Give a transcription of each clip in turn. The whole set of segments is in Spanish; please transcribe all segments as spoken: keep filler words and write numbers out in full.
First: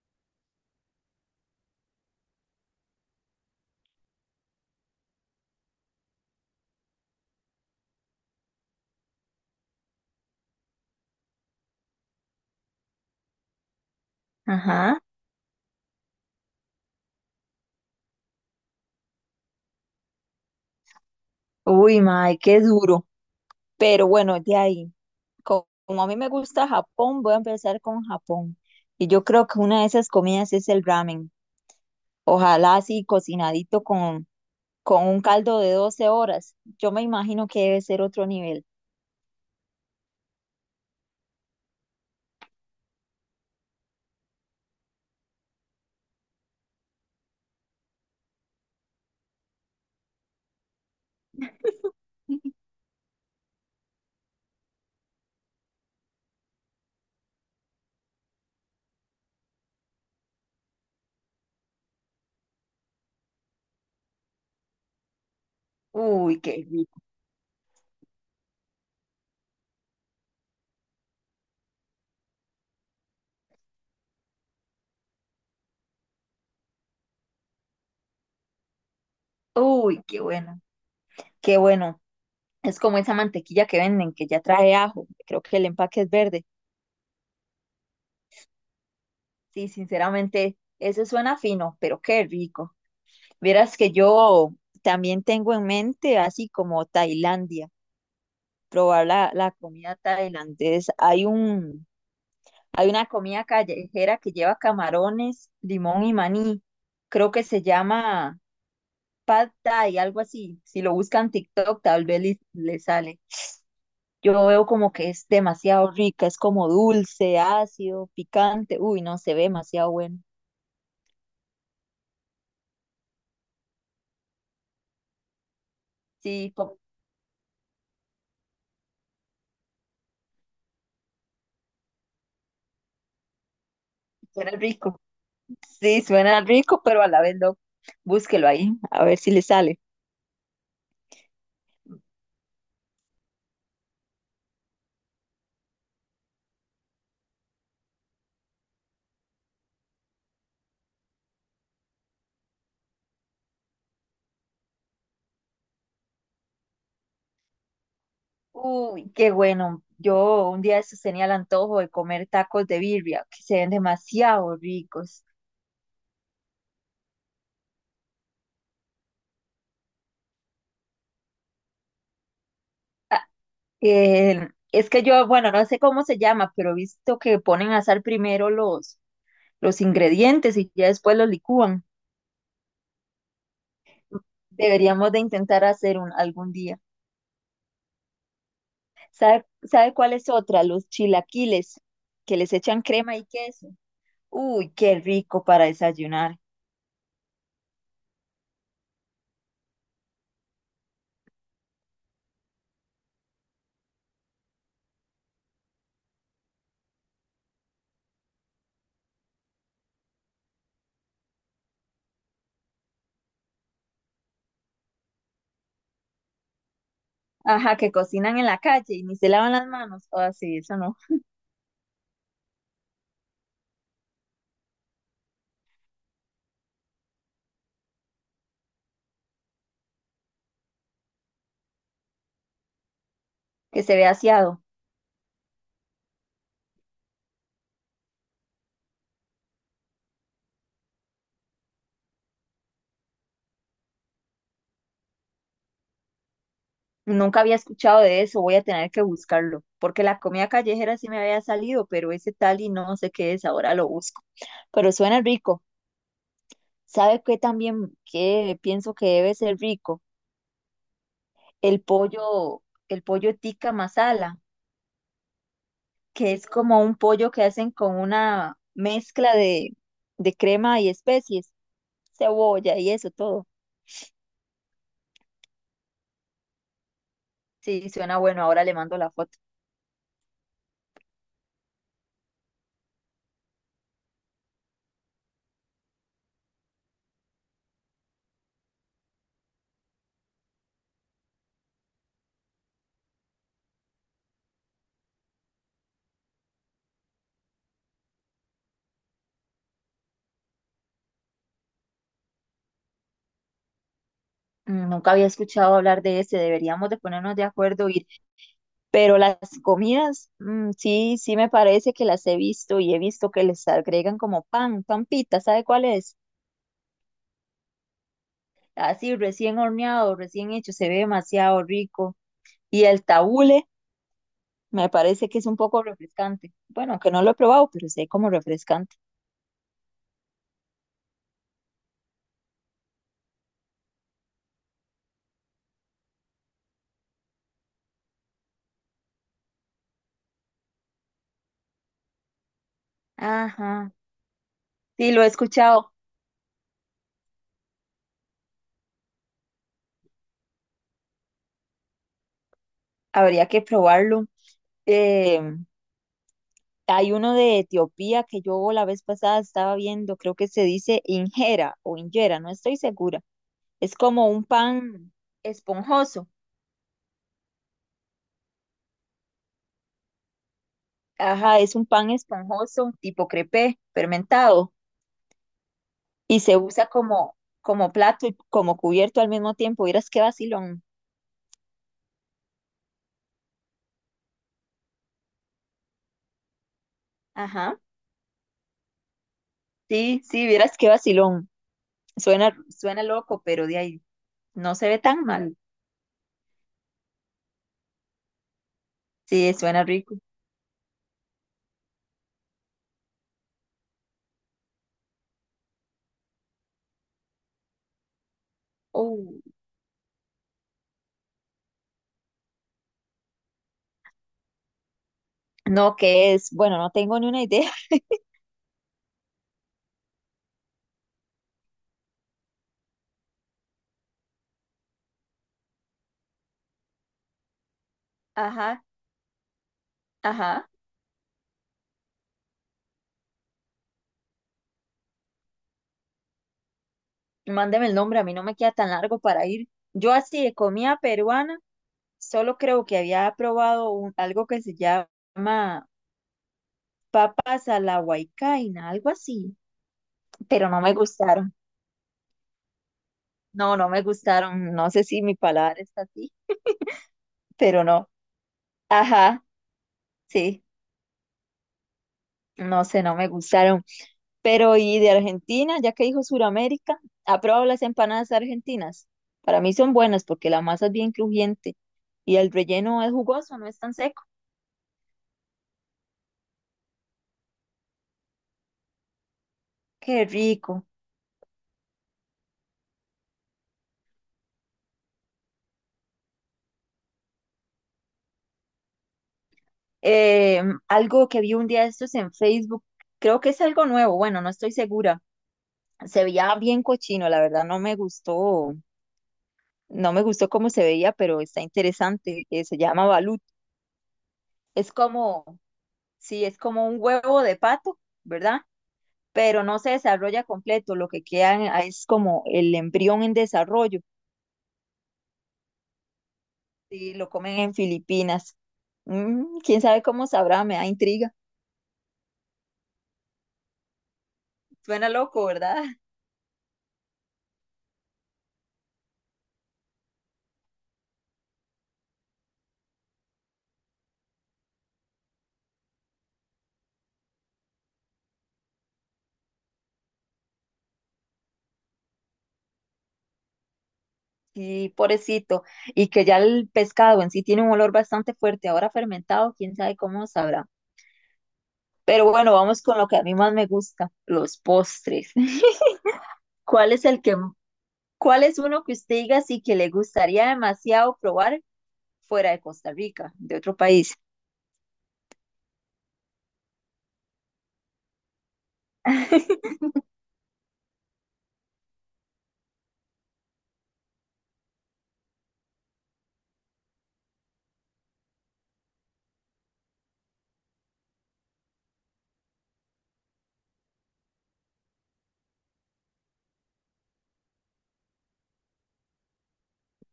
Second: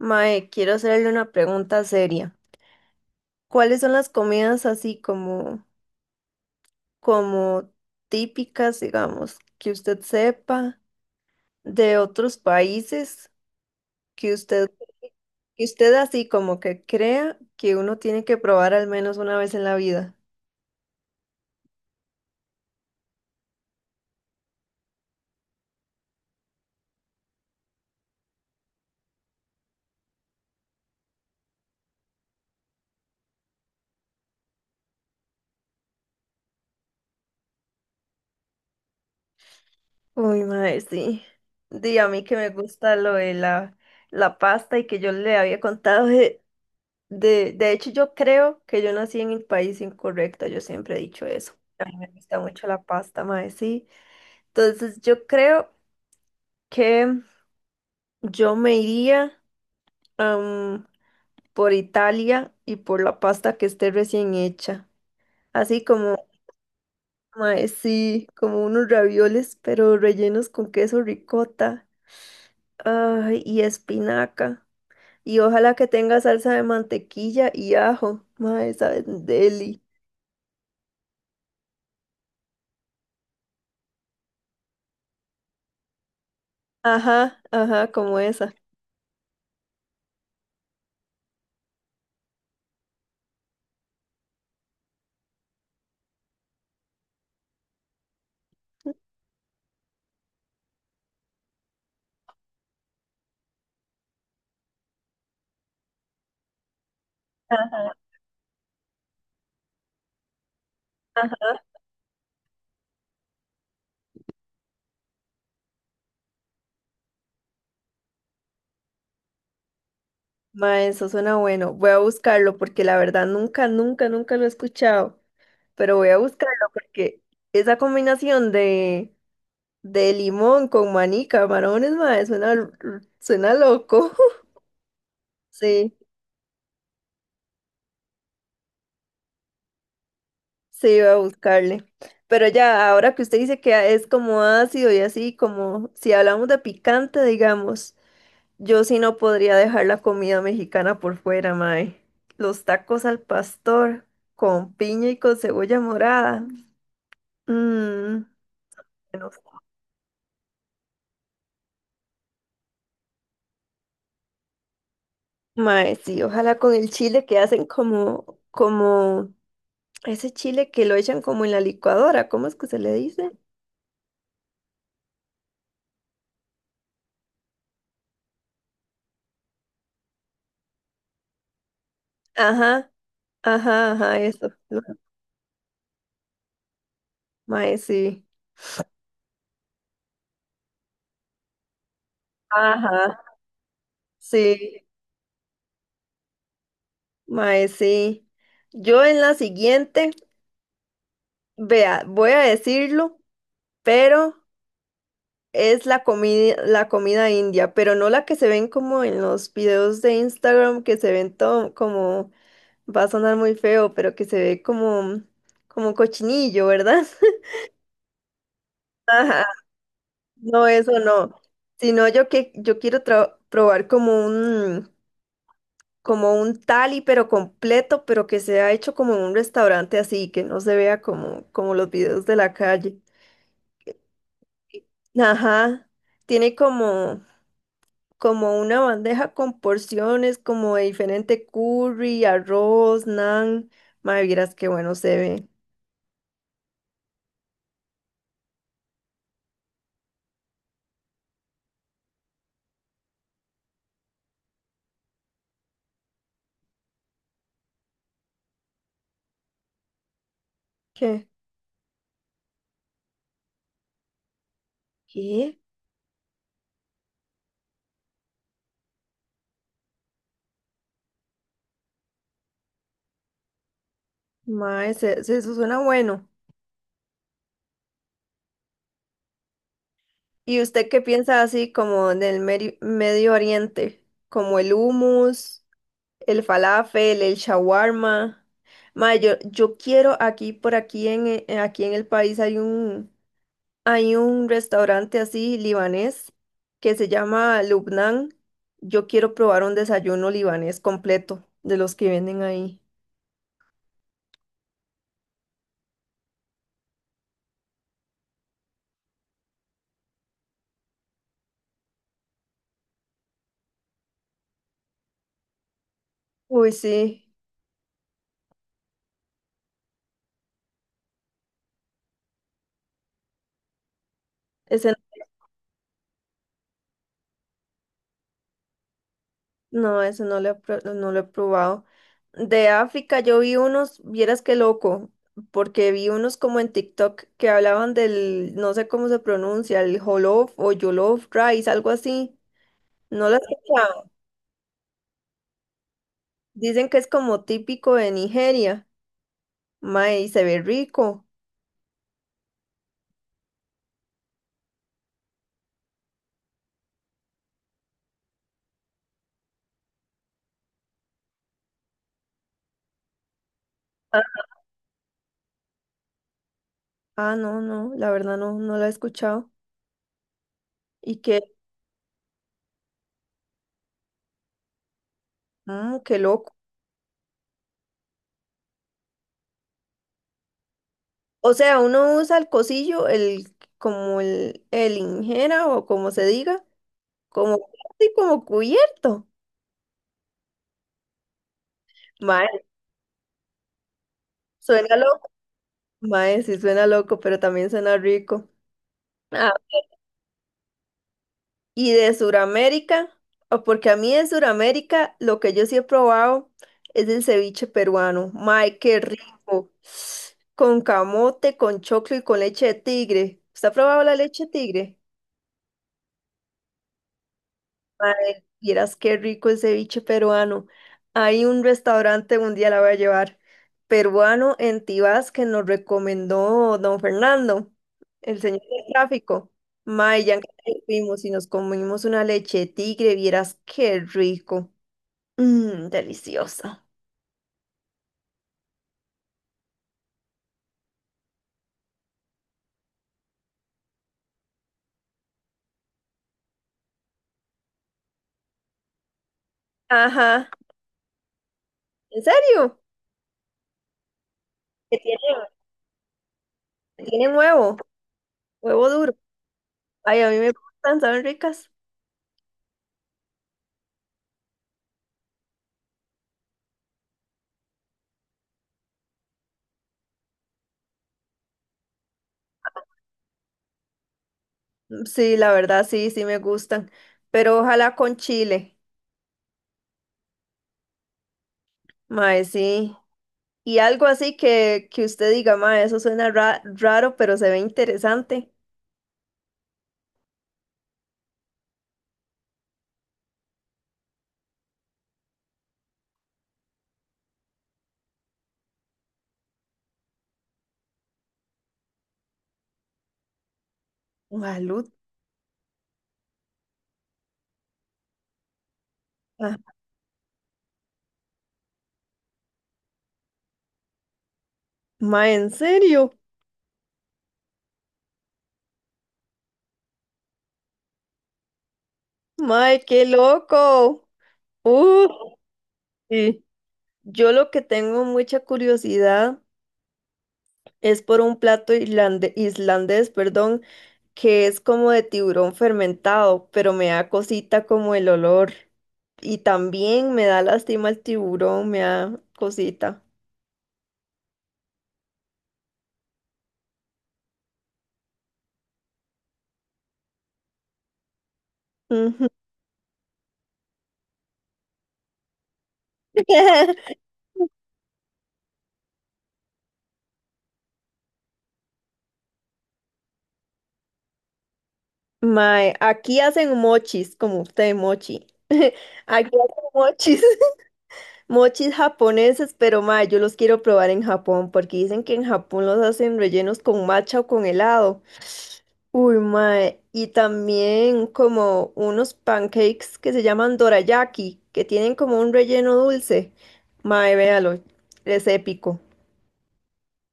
Mae, quiero hacerle una pregunta seria. ¿Cuáles son las comidas así como, como típicas, digamos, que usted sepa de otros países que usted, Ajá. que usted así como que crea que uno tiene que probar al menos una vez en la vida? Uy, mae, qué duro. Pero bueno, de ahí, co- como a mí me gusta Japón, voy a empezar con Japón. Y yo creo que una de esas comidas es el ramen. Ojalá así cocinadito con, con un caldo de doce horas. Yo me imagino que debe ser otro nivel. Uy, mae, sí. Di a mí que me gusta lo de la, la pasta y que yo le había contado de De, de hecho, yo creo que yo nací en el país incorrecto, yo siempre he dicho eso. Me gusta mucho la pasta, mae, sí. Entonces, yo creo que yo me iría am, por Italia y por la pasta que esté recién hecha. Así como, Uy, qué rico. mae, sí, como unos ravioles, pero rellenos con queso ricota, ay, y espinaca. Y ojalá que tenga salsa de mantequilla y ajo, mae, saben, deli. Uy, qué bueno. Qué bueno. Es como esa mantequilla que venden, que ya trae ajo. Creo que el empaque es verde. Ajá, ajá, como esa. Sí, sinceramente, eso suena fino, pero qué rico. Vieras que yo también tengo en mente, así como Tailandia, probar la, la comida tailandesa. Hay un, hay una comida callejera que lleva camarones, limón y maní. Creo que se llama Pad Thai, algo así. Si lo buscan en TikTok, tal vez le, le sale. Yo veo como que es demasiado rica, es como dulce, ácido, picante. Uy, no, se ve demasiado bueno. Ma, eso suena bueno. Voy a buscarlo porque la verdad nunca, nunca, nunca lo he escuchado. Pero voy a Sí, buscarlo como porque esa combinación de, de limón con maní, camarones, ma, suena, l- suena loco. que fuera rico. Sí, Sí, suena rico, pero a la vez no. Búsquelo ahí, a ver si le sale. sí, voy a buscarle. Pero ya, ahora que usted dice que es como ácido y así, como si hablamos de picante, digamos, yo sí no podría dejar la comida mexicana por fuera, mae. Los tacos al pastor con piña y con cebolla morada. Mm. Uy, Bueno, qué bueno. Yo un día de estos tenía el antojo de comer tacos de birria, que se ven demasiado ricos. mae, sí, ojalá con el chile que hacen como, como ese chile que lo echan como en la licuadora, ¿cómo es que se le Ah, dice? eh, es que yo, bueno, no sé cómo se llama, pero he visto que ponen a asar primero los, los ingredientes y ya después los licúan. Ajá, ajá, ajá, eso. lo- Deberíamos de intentar hacer un algún día. Mae, sí. ¿Sabe, sabe cuál es otra? Los chilaquiles, que les echan crema Ajá, y queso. Uy, sí, qué rico para desayunar. mae, sí. Yo en la siguiente, vea, voy a decirlo, pero es la comida, la comida india, pero no la que se ven como en los videos de Instagram que se ven todo como. Va a sonar muy feo, pero que se ve como, como cochinillo, ¿verdad? Ajá, que cocinan en la calle y ni se Ajá, lavan las manos. O sí, no, eso no. eso no. Sino yo que yo quiero tra- probar como un como un tali, pero completo, pero que sea hecho como en un restaurante así, que no se vea como, como los videos de la calle. Que se ve aseado. Ajá. Tiene como, como una bandeja con porciones, como de diferente curry, arroz, naan. Madre, vieras qué bueno se ve. Nunca había escuchado de eso, voy a tener que buscarlo. Porque la comida callejera sí me había salido, pero ese tal y no sé qué es, ahora lo busco. Pero suena rico. ¿Sabe qué también que pienso que debe ser rico? ¿Qué? El pollo, el pollo tikka masala, ¿Qué? que es como un pollo que hacen con una mezcla de, de crema y especies, cebolla y eso todo. Mae, se- se- eso suena bueno. Sí, suena bueno, ahora le mando la foto. ¿Y usted qué piensa así como del Meri- Medio Oriente? Como el hummus, el falafel, el shawarma. Mae, yo, yo quiero aquí, por aquí en, e- eh, aquí en el país hay un, hay un restaurante así libanés que se llama Lubnan. Yo quiero probar un desayuno libanés completo de los que venden ahí. Mm, nunca había escuchado hablar de ese, deberíamos de ponernos de acuerdo ir, pero las comidas, mm, sí, sí me parece que las he visto y he visto que les agregan como pan, pampita, ¿sabe cuál es? Uy, sí, Así recién horneado, recién hecho, se ve demasiado rico. Y el tabule es. me parece que es un poco refrescante. Bueno, que no lo he probado, pero sé como refrescante. No, eso no lo he, pro- no lo he probado. De África yo vi unos, vieras qué loco, porque vi unos como en TikTok que hablaban del, no sé cómo se pronuncia, el jollof o jollof rice, algo así. No lo he Ajá, escuchado. sí, lo he escuchado, Dicen que es como típico de Nigeria. Mae, y se ve rico. habría que probarlo. Em, Hay uno de Etiopía que yo la vez pasada estaba viendo, creo que se dice injera o injera, no estoy segura. Es como Ah, un pan esponjoso. ah, no, no, la verdad no, no lo he escuchado. Y que, Ajá, es un pan esponjoso tipo crepé, fermentado, mm, qué y loco. se usa como, como plato y como cubierto al mismo tiempo. Vieras qué vacilón. O sea, uno usa el cosillo, el, como el, el injera o como se diga. Como, Ajá, sí, como cubierto. sí, sí, vieras qué vacilón. Suena, Mae, suena loco, pero de ahí no se suena ve tan loco. mal. Mae, sí, suena loco, pero también suena rico. Sí, Ah, suena rico. y de Suramérica, o porque a mí de Suramérica lo que yo sí he probado es el ceviche peruano. Mae, qué Uh, rico. Con camote, con choclo y con leche de tigre. ¿Usted ha probado la leche de tigre? no, ¿qué es? Bueno, no tengo ni una idea. Mae, vieras qué rico el ceviche peruano. Hay un restaurante, un día la voy a llevar, peruano en Tibás que nos recomendó don Fernando, el señor Ajá, del tráfico. Mae, ya que ajá. fuimos y nos comimos una leche de tigre, vieras qué rico. Mmm, deliciosa. Mándeme el nombre, a mí no me queda tan largo para ir. Yo así de comida peruana, solo creo que había probado un- algo que se llama papas a la huaycaina, algo así, Ajá, pero no me gustaron. ¿en serio? No, no me gustaron. No Que sé si mi tienen, paladar está así, tienen huevo, pero no. huevo duro. Ajá, Ay, a mí me sí, gustan, ¿saben ricas? no sé, no me gustaron. Pero y de Argentina, ya que dijo Suramérica, ¿ha probado las empanadas argentinas? Para mí son buenas porque la masa es bien crujiente y el relleno es jugoso, no es tan seco. Sí, la verdad, sí, sí me gustan, pero ojalá con chile. Qué rico. Mae, sí. Y algo así que, que usted diga, ma, eso suena ra- raro, pero se ve interesante. Eh, algo que vi un día de estos en Facebook, creo que es algo nuevo, bueno, no estoy segura. Se veía bien cochino, la verdad no me gustó, no me gustó cómo se veía, pero está interesante. Eh, se llama balut. Gualuta. Es como, sí, es como un huevo de pato, ¿verdad? Pero no se desarrolla completo, lo que queda en- ah, es como el embrión en desarrollo. Ma, ¿en serio? Sí, lo comen en Filipinas. Mm, quién sabe cómo sabrá, me da intriga. Ma, qué loco. Suena Uh, loco, ¿verdad? sí. Yo lo que tengo mucha curiosidad es por un plato irlande- islandés, perdón, que es como de tiburón fermentado, pero me da cosita como el olor. Y también me da lástima el tiburón, me da cosita. Sí, pobrecito. Y que ya el pescado en sí tiene un olor bastante fuerte, ahora fermentado, quién sabe cómo sabrá. Pero Ujú. bueno, vamos con lo que a mí más me gusta, los postres. ¿Cuál es el que, cuál es uno que usted diga sí que le gustaría demasiado probar fuera de Costa Rica, de otro país? Mae, aquí hacen mochis, como usted, mochi. Aquí hacen mochis, mochis japoneses, pero mae, yo los quiero probar en Japón porque dicen que en Japón los hacen rellenos con matcha o con helado. Uy, mae, y también como unos pancakes que se llaman dorayaki, que tienen como un relleno dulce. Mae, véalo, es épico.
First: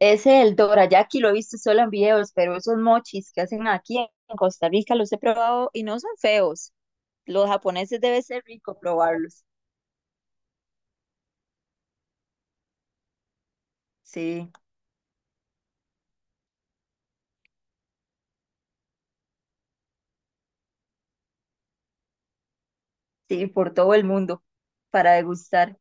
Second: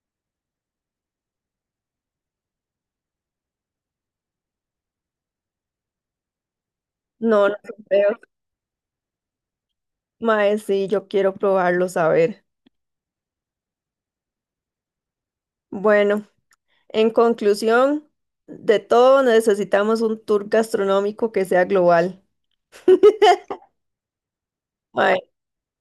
Ese el dorayaki lo he visto solo en videos, pero esos mochis que hacen aquí en Costa Rica los he probado y no son feos. No, Los no son japoneses feos. debe ser rico probarlos. Mae, sí, yo quiero probarlos, a ver. Sí, Bueno. En conclusión, de todo necesitamos un tour gastronómico que sea global. sí, por todo el mundo para Mae, degustar.